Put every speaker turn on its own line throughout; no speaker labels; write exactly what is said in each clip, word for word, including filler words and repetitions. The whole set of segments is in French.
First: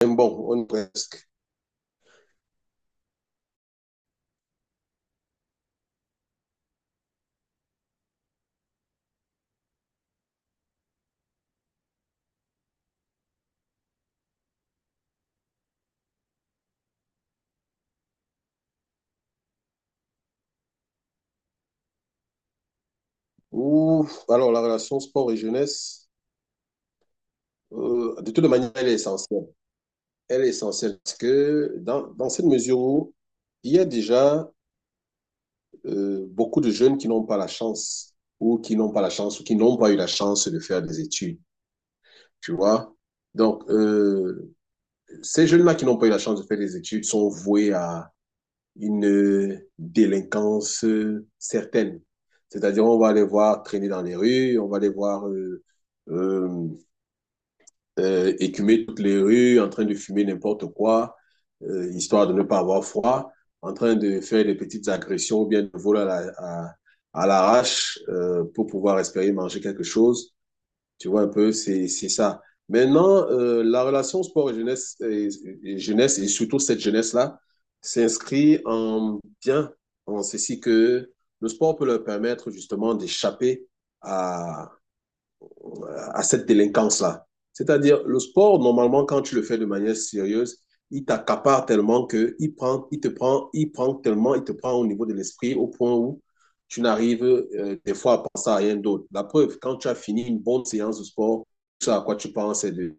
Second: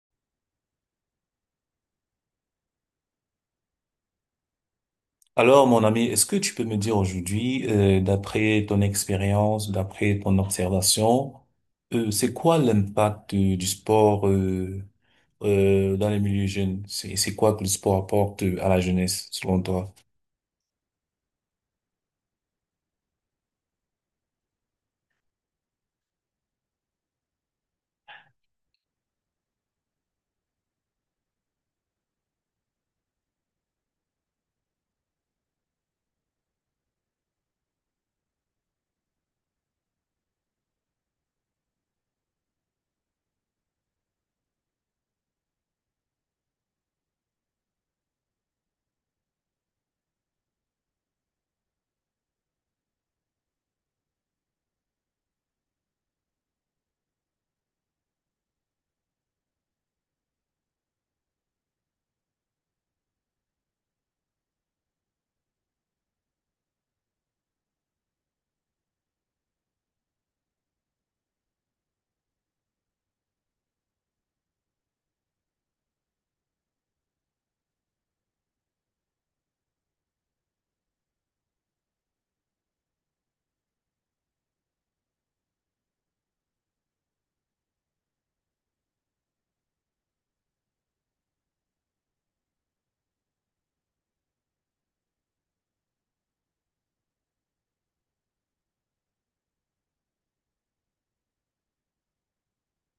Mais bon, on est presque.
Alors, mon ami, est-ce que tu peux me dire aujourd'hui, euh, d'après ton expérience, d'après ton observation, euh, c'est quoi l'impact euh, du sport euh, euh, dans les milieux jeunes? C'est c'est quoi que le sport apporte euh, à la jeunesse, selon toi?
Ouh, alors, la relation sport et jeunesse, euh, de toute manière, elle est essentielle. Elle est essentielle parce que dans, dans cette mesure où il y a déjà euh, beaucoup de jeunes qui n'ont pas la chance ou qui n'ont pas la chance ou qui n'ont pas eu la chance de faire des études, tu vois. Donc, euh, ces jeunes-là qui n'ont pas eu la chance de faire des études sont voués à une délinquance euh, certaine. C'est-à-dire, on va les voir traîner dans les rues, on va les voir euh, euh, euh, écumer toutes les rues, en train de fumer n'importe quoi, euh, histoire de ne pas avoir froid, en train de faire des petites agressions ou bien de voler à l'arrache la, pour pouvoir espérer manger quelque chose. Tu vois un peu, c'est c'est ça. Maintenant, euh, la relation sport et jeunesse, et, et jeunesse, et surtout cette jeunesse-là, s'inscrit en bien, en ceci que le sport peut leur permettre justement d'échapper à cette délinquance-là. C'est-à-dire, le sport, normalement, quand tu le fais de manière sérieuse, il t'accapare tellement que il prend, il te prend, il prend tellement, il te prend au niveau de l'esprit au point où tu n'arrives euh, des fois à penser à rien d'autre. La preuve, quand tu as fini une bonne séance de sport, ce à quoi tu penses, c'est de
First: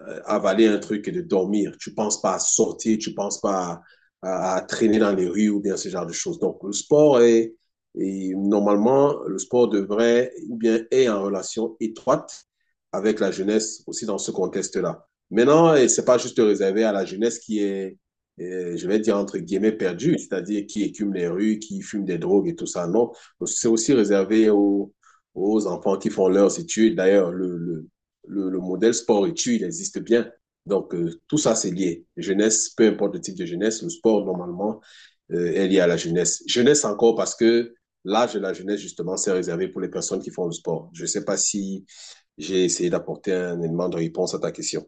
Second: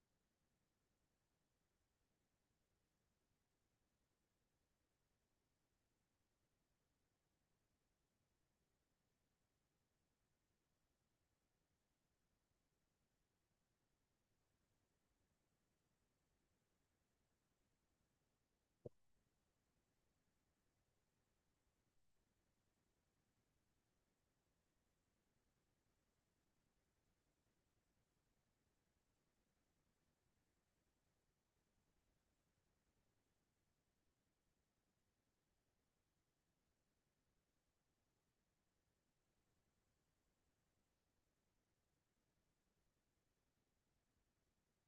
euh, avaler un truc et de dormir. Tu ne penses pas à sortir, tu ne penses pas à, à, à traîner dans les rues ou bien ce genre de choses. Donc, le sport est, et normalement, le sport devrait ou bien est en relation étroite avec la jeunesse aussi dans ce contexte-là. Maintenant, ce n'est pas juste réservé à la jeunesse qui est, euh, je vais dire entre guillemets, perdue, c'est-à-dire qui écume les rues, qui fume des drogues et tout ça. Non, c'est aussi réservé aux, aux enfants qui font leurs études. D'ailleurs, le, le, le, le modèle sport-études, il existe bien. Donc, euh, tout ça, c'est lié. Jeunesse, peu importe le type de jeunesse, le sport, normalement, euh, est lié à la jeunesse. Jeunesse encore parce que l'âge de la jeunesse, justement, c'est réservé pour les personnes qui font du sport. Je ne sais pas si j'ai essayé d'apporter un élément de réponse à ta question.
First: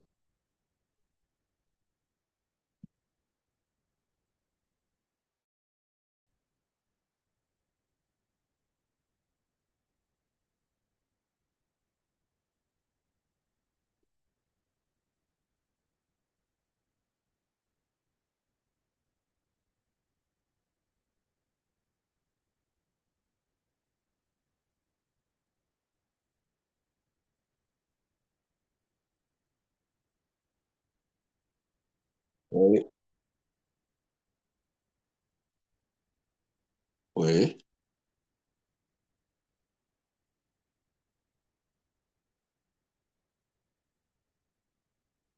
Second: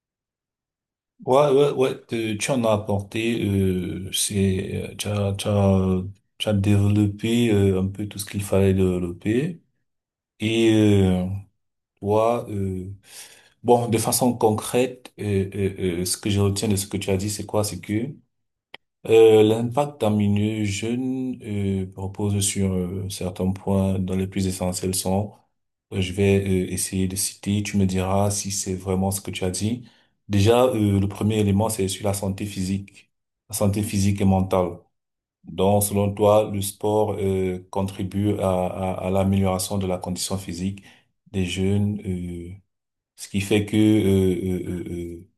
Ouais, ouais, ouais, euh, tu en as apporté, euh, c'est, euh, tu as, tu as, tu as développé euh, un peu tout ce qu'il fallait développer. Et Toi, euh, bon, de façon concrète, euh, euh, euh, ce que je retiens de ce que tu as dit, c'est quoi? C'est que euh, l'impact d'un milieu jeune euh, repose sur euh, certains points dont les plus essentiels sont, euh, je vais euh, essayer de citer, tu me diras si c'est vraiment ce que tu as dit. Déjà, euh, le premier élément, c'est sur la santé
Oui,
physique, la santé physique et mentale. Donc, selon toi, le sport
oui,
euh, contribue à, à, à l'amélioration de la condition physique des jeunes. Euh, ce qui fait que euh, euh,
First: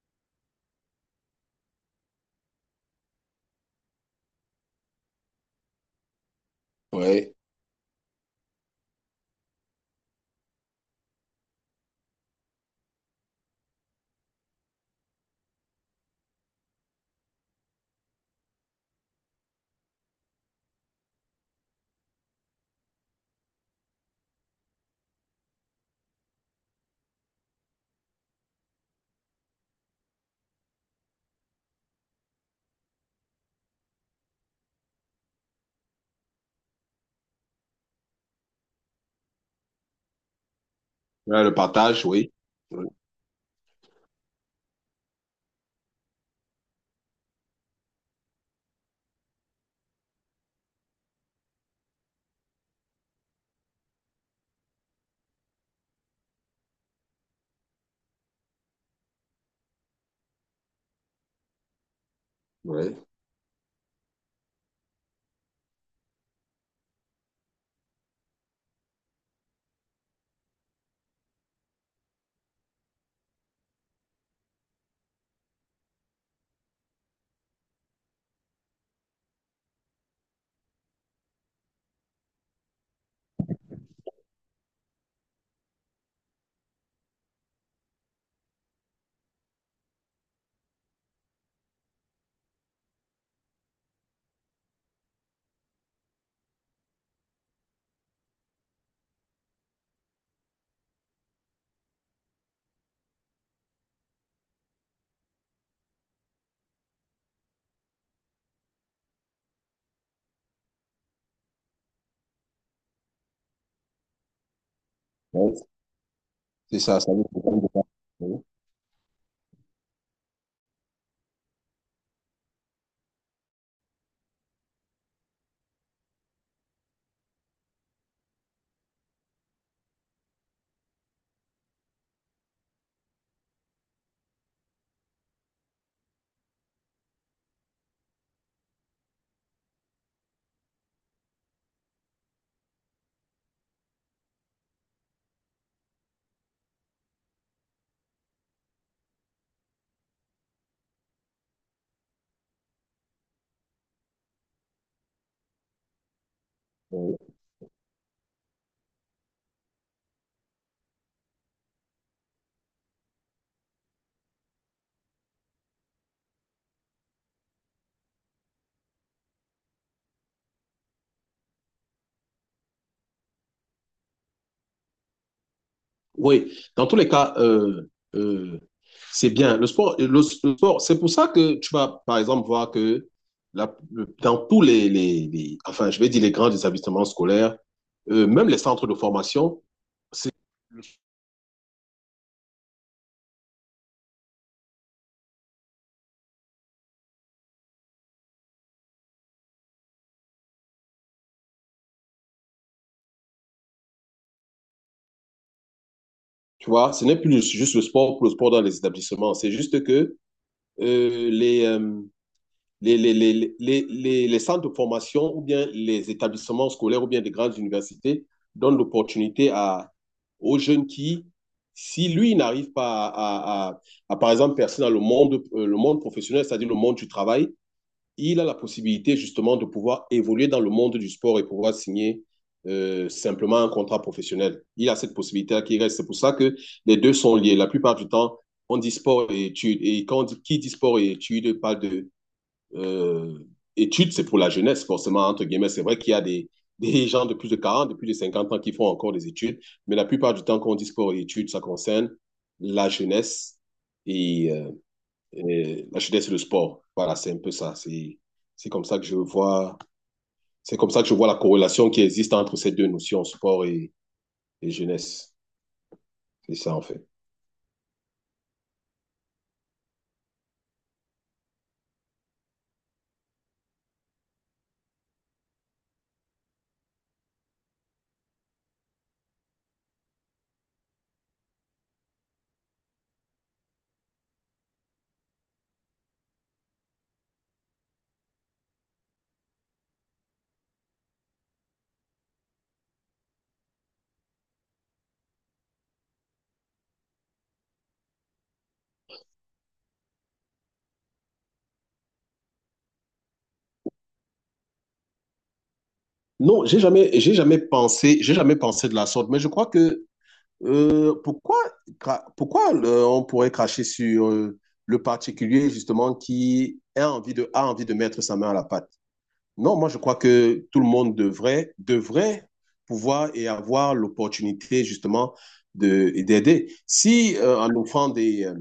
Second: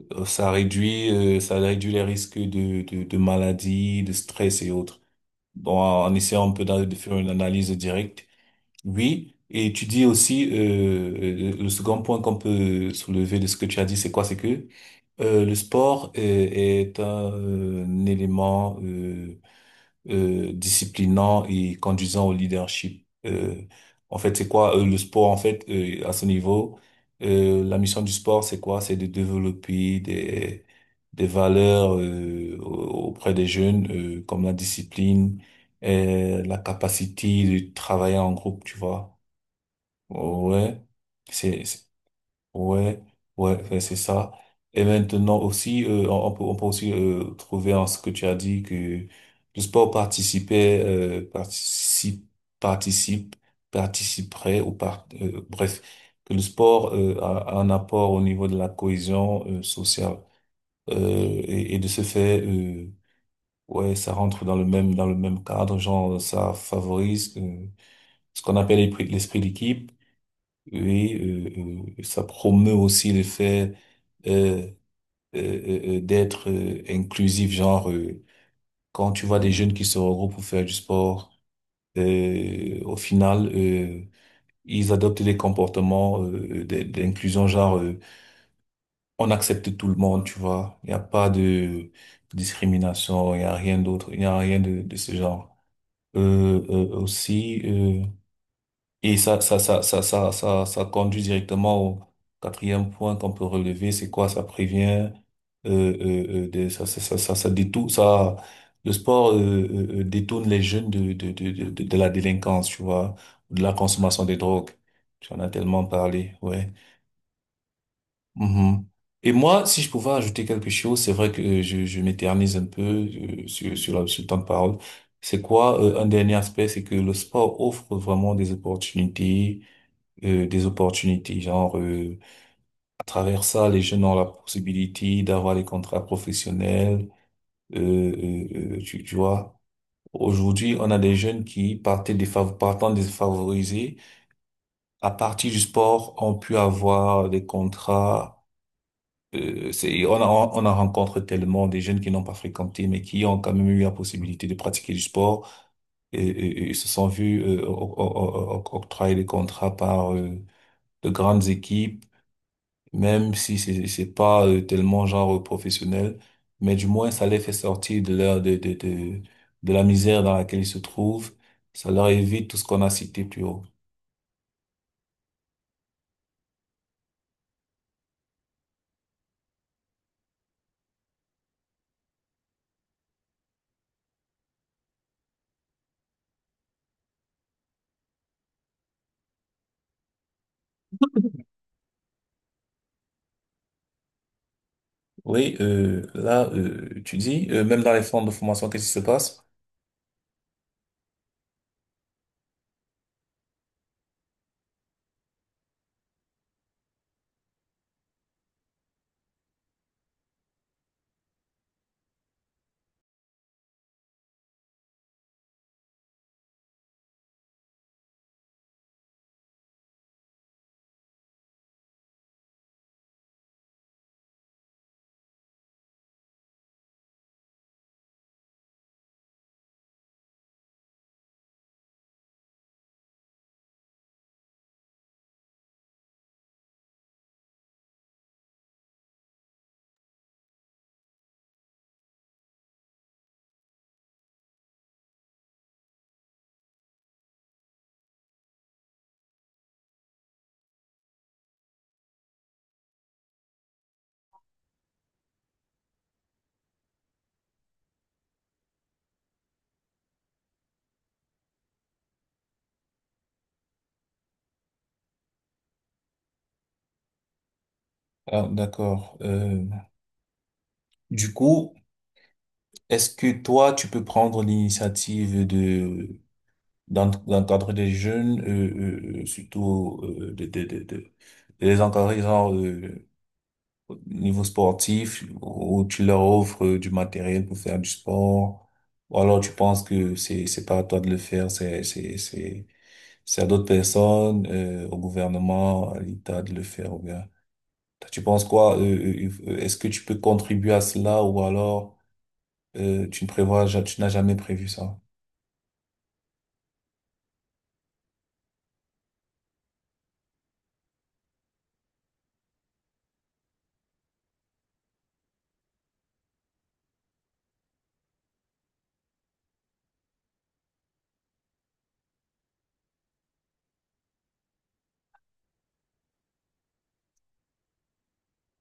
euh, euh, Ça réduit, euh, ça réduit les risques de, de, de maladies, de stress et autres. Bon, en essayant un peu d'a- de faire une
oui.
analyse directe. Oui, et tu dis aussi, euh, euh, le second point qu'on peut soulever de ce que tu as dit, c'est quoi? C'est que euh, le sport euh, est un, euh, un élément euh, euh, disciplinant et conduisant au leadership. Euh, en fait, c'est quoi euh, le sport? En fait, euh, à ce niveau, euh, la mission du sport, c'est quoi? C'est de développer des des valeurs euh, au- auprès des jeunes, euh, comme la discipline, euh, la capacité de travailler en groupe, tu vois. Ouais,
Là, le
c'est
partage, oui. Oui.
Ouais, ouais, ouais, c'est ça. Et maintenant aussi, euh, on on peut, on peut aussi euh, trouver en ce que tu as dit que le sport participait, euh, participe, participe, participerait ou par, euh, bref, que le sport euh, a, a un apport au niveau de la cohésion euh, sociale. Euh, et, et de ce fait, euh,
Oui.
ouais, ça rentre dans le même dans le même cadre, genre ça favorise euh, ce qu'on appelle l'esprit l'esprit d'équipe. Oui, euh, euh, ça promeut aussi l'effet euh, euh, euh, euh, d'être euh, inclusif, genre, euh, quand tu vois des jeunes qui se regroupent pour faire du sport, euh, au final, euh, ils adoptent des comportements euh, d'- d'inclusion, genre, euh, on accepte tout le monde, tu vois, il n'y a pas de discrimination, il n'y a rien d'autre, il n'y a rien de, de ce genre. Euh, euh, aussi, euh, Et ça, ça, ça, ça, ça, ça, ça conduit directement au quatrième point qu'on peut relever, c'est quoi? Ça prévient, euh, euh, euh, des- ça, ça, ça, ça, ça détourne, ça, le sport, euh, euh, euh, détourne les jeunes de, de, de, de, de de la délinquance, tu vois, ou de la consommation des drogues. Tu en as
Ouais,
tellement parlé, ouais.
c'est ça, ça veut dire qu'on doit- oui,
Mhm. Et moi, si je pouvais ajouter quelque chose, c'est vrai que euh, je, je m'éternise un peu euh, sur, sur, la- sur le temps de parole. C'est quoi, euh, un dernier aspect, c'est que le sport offre vraiment des opportunités, euh, des opportunités. Genre, euh, à travers ça, les jeunes ont la possibilité d'avoir des contrats professionnels. Euh, euh, euh, tu, tu vois, aujourd'hui, on a des jeunes qui partaient défav- partant défavorisés. À partir du sport, ont pu avoir des contrats. Euh, c'est, on a, on a rencontré tellement des jeunes qui n'ont pas fréquenté, mais qui ont quand même eu la possibilité de pratiquer du sport et, et- et se sont
oui.
vus euh, o- o- o- o- octroyer des contrats par euh, de grandes équipes, même si c'est c'est pas euh, tellement genre euh, professionnel, mais du moins ça les fait sortir de leur de de de de la misère dans laquelle ils se trouvent. Ça leur évite tout ce qu'on a cité plus haut.
Oui, dans tous les cas, euh, euh, c'est bien. Le sport, le, le sport, c'est pour ça que tu vas, par exemple, voir que la- le- dans tous les, les- les- enfin, je vais dire les grands établissements scolaires, euh, même les centres de formation, c'est,
Oui, euh, là euh, tu dis, euh, même dans les centres de formation, qu'est-ce qui se passe?
tu vois, ce n'est plus juste le sport pour le sport dans les établissements. C'est juste que euh, les, euh, les, les, les, les, les les centres de formation ou bien les établissements scolaires ou bien des grandes universités donnent l'opportunité à, aux jeunes qui, si lui n'arrive pas à, à, à, à, par exemple, percer dans le monde, euh, le monde professionnel, c'est-à-dire le monde du travail, il a la possibilité justement de pouvoir évoluer dans le monde du sport et pouvoir signer euh, simplement un contrat professionnel. Il a cette possibilité-là qui reste. C'est pour ça que les deux sont liés. La plupart du temps, on dit sport et études. Et quand on dit, qui dit sport et études, parle de euh, études, c'est pour la jeunesse, forcément, entre guillemets. C'est vrai qu'il y a des, des gens de plus de quarante, de plus de cinquante ans qui font encore des études, mais la plupart du temps, quand on dit sport et études, ça concerne la jeunesse et, euh, et la jeunesse et le sport. Voilà, c'est un peu ça. C'est, c'est comme ça que je vois, c'est comme ça que je vois la corrélation qui existe entre ces deux notions, sport et, et jeunesse. C'est ça, en fait.
Ah, d'accord. Euh, du coup, est-ce que toi tu peux prendre l'initiative de d'en- d'encadrer des jeunes, euh, euh, euh, surtout, euh, de, de, de, de, de les encadrer genre euh, au niveau sportif, où tu leur offres euh, du matériel pour faire du sport, ou alors tu penses que c'est c'est pas à toi de le faire, c'est c'est c'est c'est à d'autres personnes, euh, au gouvernement, à l'État de le faire, ou bien toi, tu penses quoi? Euh, euh, euh, est-ce que tu peux contribuer à cela, ou alors euh, tu ne prévois, ja- tu n'as jamais prévu ça.
Non, j'ai jamais, j'ai jamais pensé, j'ai jamais pensé de la sorte, mais je crois que Euh, pourquoi cra- pourquoi euh, on pourrait cracher sur euh, le particulier justement qui a envie de, a envie de mettre sa main à la pâte? Non, moi je crois que tout le monde devrait, devrait pouvoir et avoir l'opportunité justement de, et d'aider. Si euh, en offrant des, euh,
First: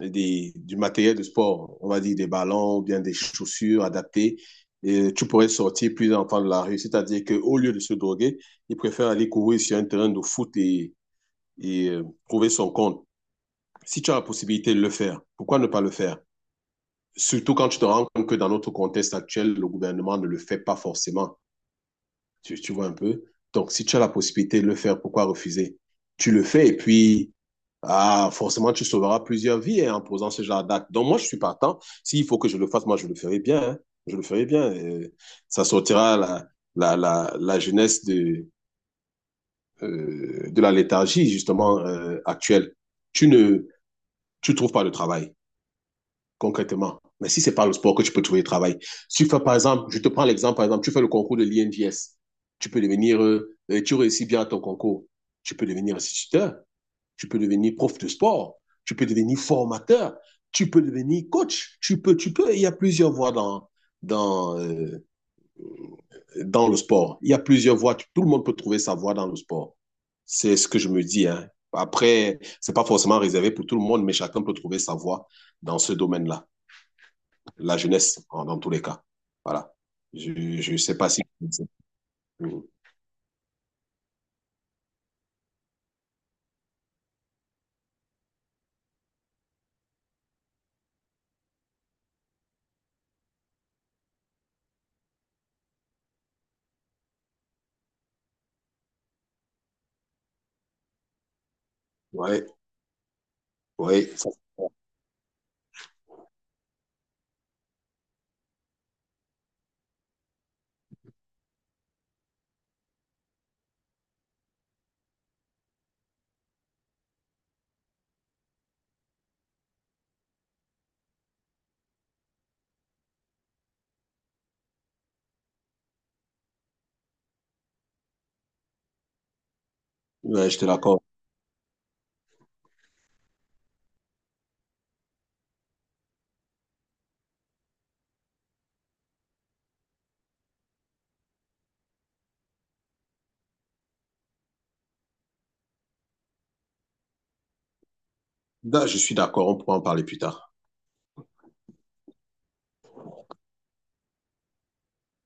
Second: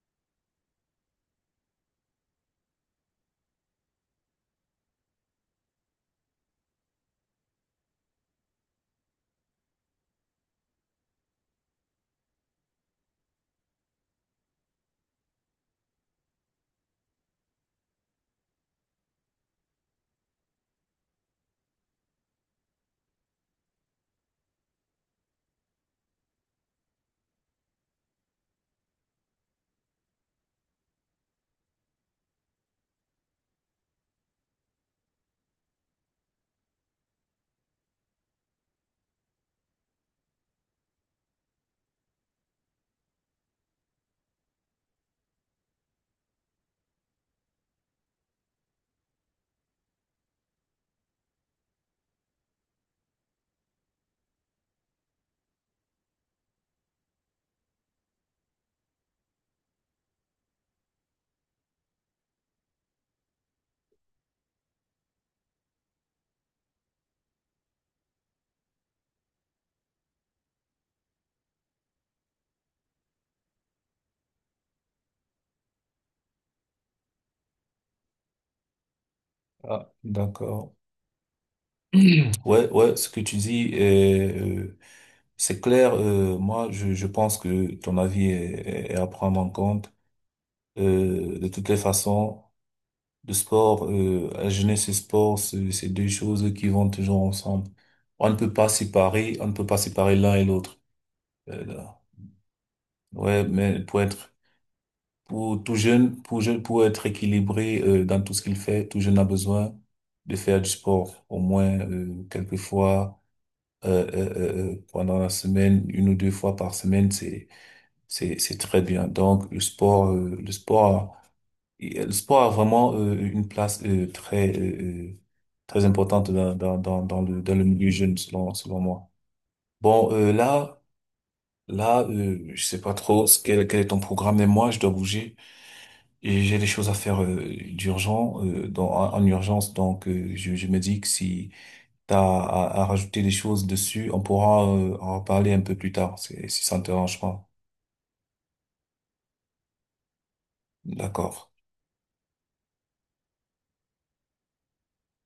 des, du matériel de sport, on va dire des ballons ou bien des chaussures adaptées, euh, tu pourrais sortir plus d'enfants de la rue. C'est-à-dire qu'au lieu de se droguer, ils préfèrent aller courir sur un terrain de foot et et euh, trouver son compte. Si tu as la possibilité de le faire, pourquoi ne pas le faire? Surtout quand tu te rends compte que dans notre contexte actuel, le gouvernement ne le fait pas forcément. Tu, tu vois un peu? Donc, si tu as la possibilité de le faire, pourquoi refuser? Tu le fais et puis, ah, forcément, tu sauveras plusieurs vies hein, en posant ce genre d'acte. Donc, moi, je suis partant. S'il faut que je le fasse, moi, je le ferai bien. Hein. Je le ferai bien. Euh, ça sortira la, la, la, la jeunesse de, euh, de la léthargie, justement, euh, actuelle. Tu ne, tu trouves pas de travail concrètement. Mais si c'est pas le sport que tu peux trouver du travail, si tu fais par exemple, je te prends l'exemple, par exemple, tu fais le concours de l'I N G S, tu peux devenir, euh, tu réussis bien à ton concours, tu peux devenir instituteur, tu peux devenir prof de sport, tu peux devenir formateur, tu peux devenir coach, tu peux, tu peux, il y a plusieurs voies dans, dans, euh, dans le sport. Il y a plusieurs voies, tout le monde peut trouver sa voie dans le sport. C'est ce que je me dis. Hein. Après, c'est pas forcément réservé pour tout le monde, mais chacun peut trouver sa voie dans ce domaine-là la jeunesse, en- dans tous les cas. Voilà.
Ah,
Je
d'accord.
ne sais pas si...
Ouais, ouais, ce que tu dis, est, euh, c'est clair. Euh, moi, je, je pense que ton avis est, est- est à prendre en compte. Euh, de toutes les façons. Le sport, euh, la jeunesse et sport, c'est c'est deux choses qui vont toujours ensemble. On ne peut pas séparer, on ne peut pas séparer l'un et l'autre. Euh, là.
Oui,
Ouais, mais pour
oui, ça-
être, pour tout jeune, pour jeune, pour être équilibré, euh, dans tout ce qu'il fait, tout jeune a besoin de faire du sport au moins, euh, quelques fois, euh, euh, euh, euh, pendant la semaine, une ou deux fois par semaine, c'est, c'est, c'est très bien. Donc, le sport, euh, le sport, Et, euh, Le sport a vraiment euh, une place euh, très euh, euh, très importante dans dans dans dans le dans le milieu jeune, selon selon moi. Bon, euh,
ouais, je te
là
l'accorde.
là euh, je sais pas trop ce quel quel est ton programme, mais moi je dois bouger et j'ai des choses à faire euh, d'urgent, euh, dans en, en urgence, donc, euh, je je me dis que si t'as à, à rajouter des choses dessus, on pourra euh, en reparler un peu plus tard, si si ça ne te dérange pas.
Da- Je suis d'accord, on pourra en parler plus tard.
D'accord.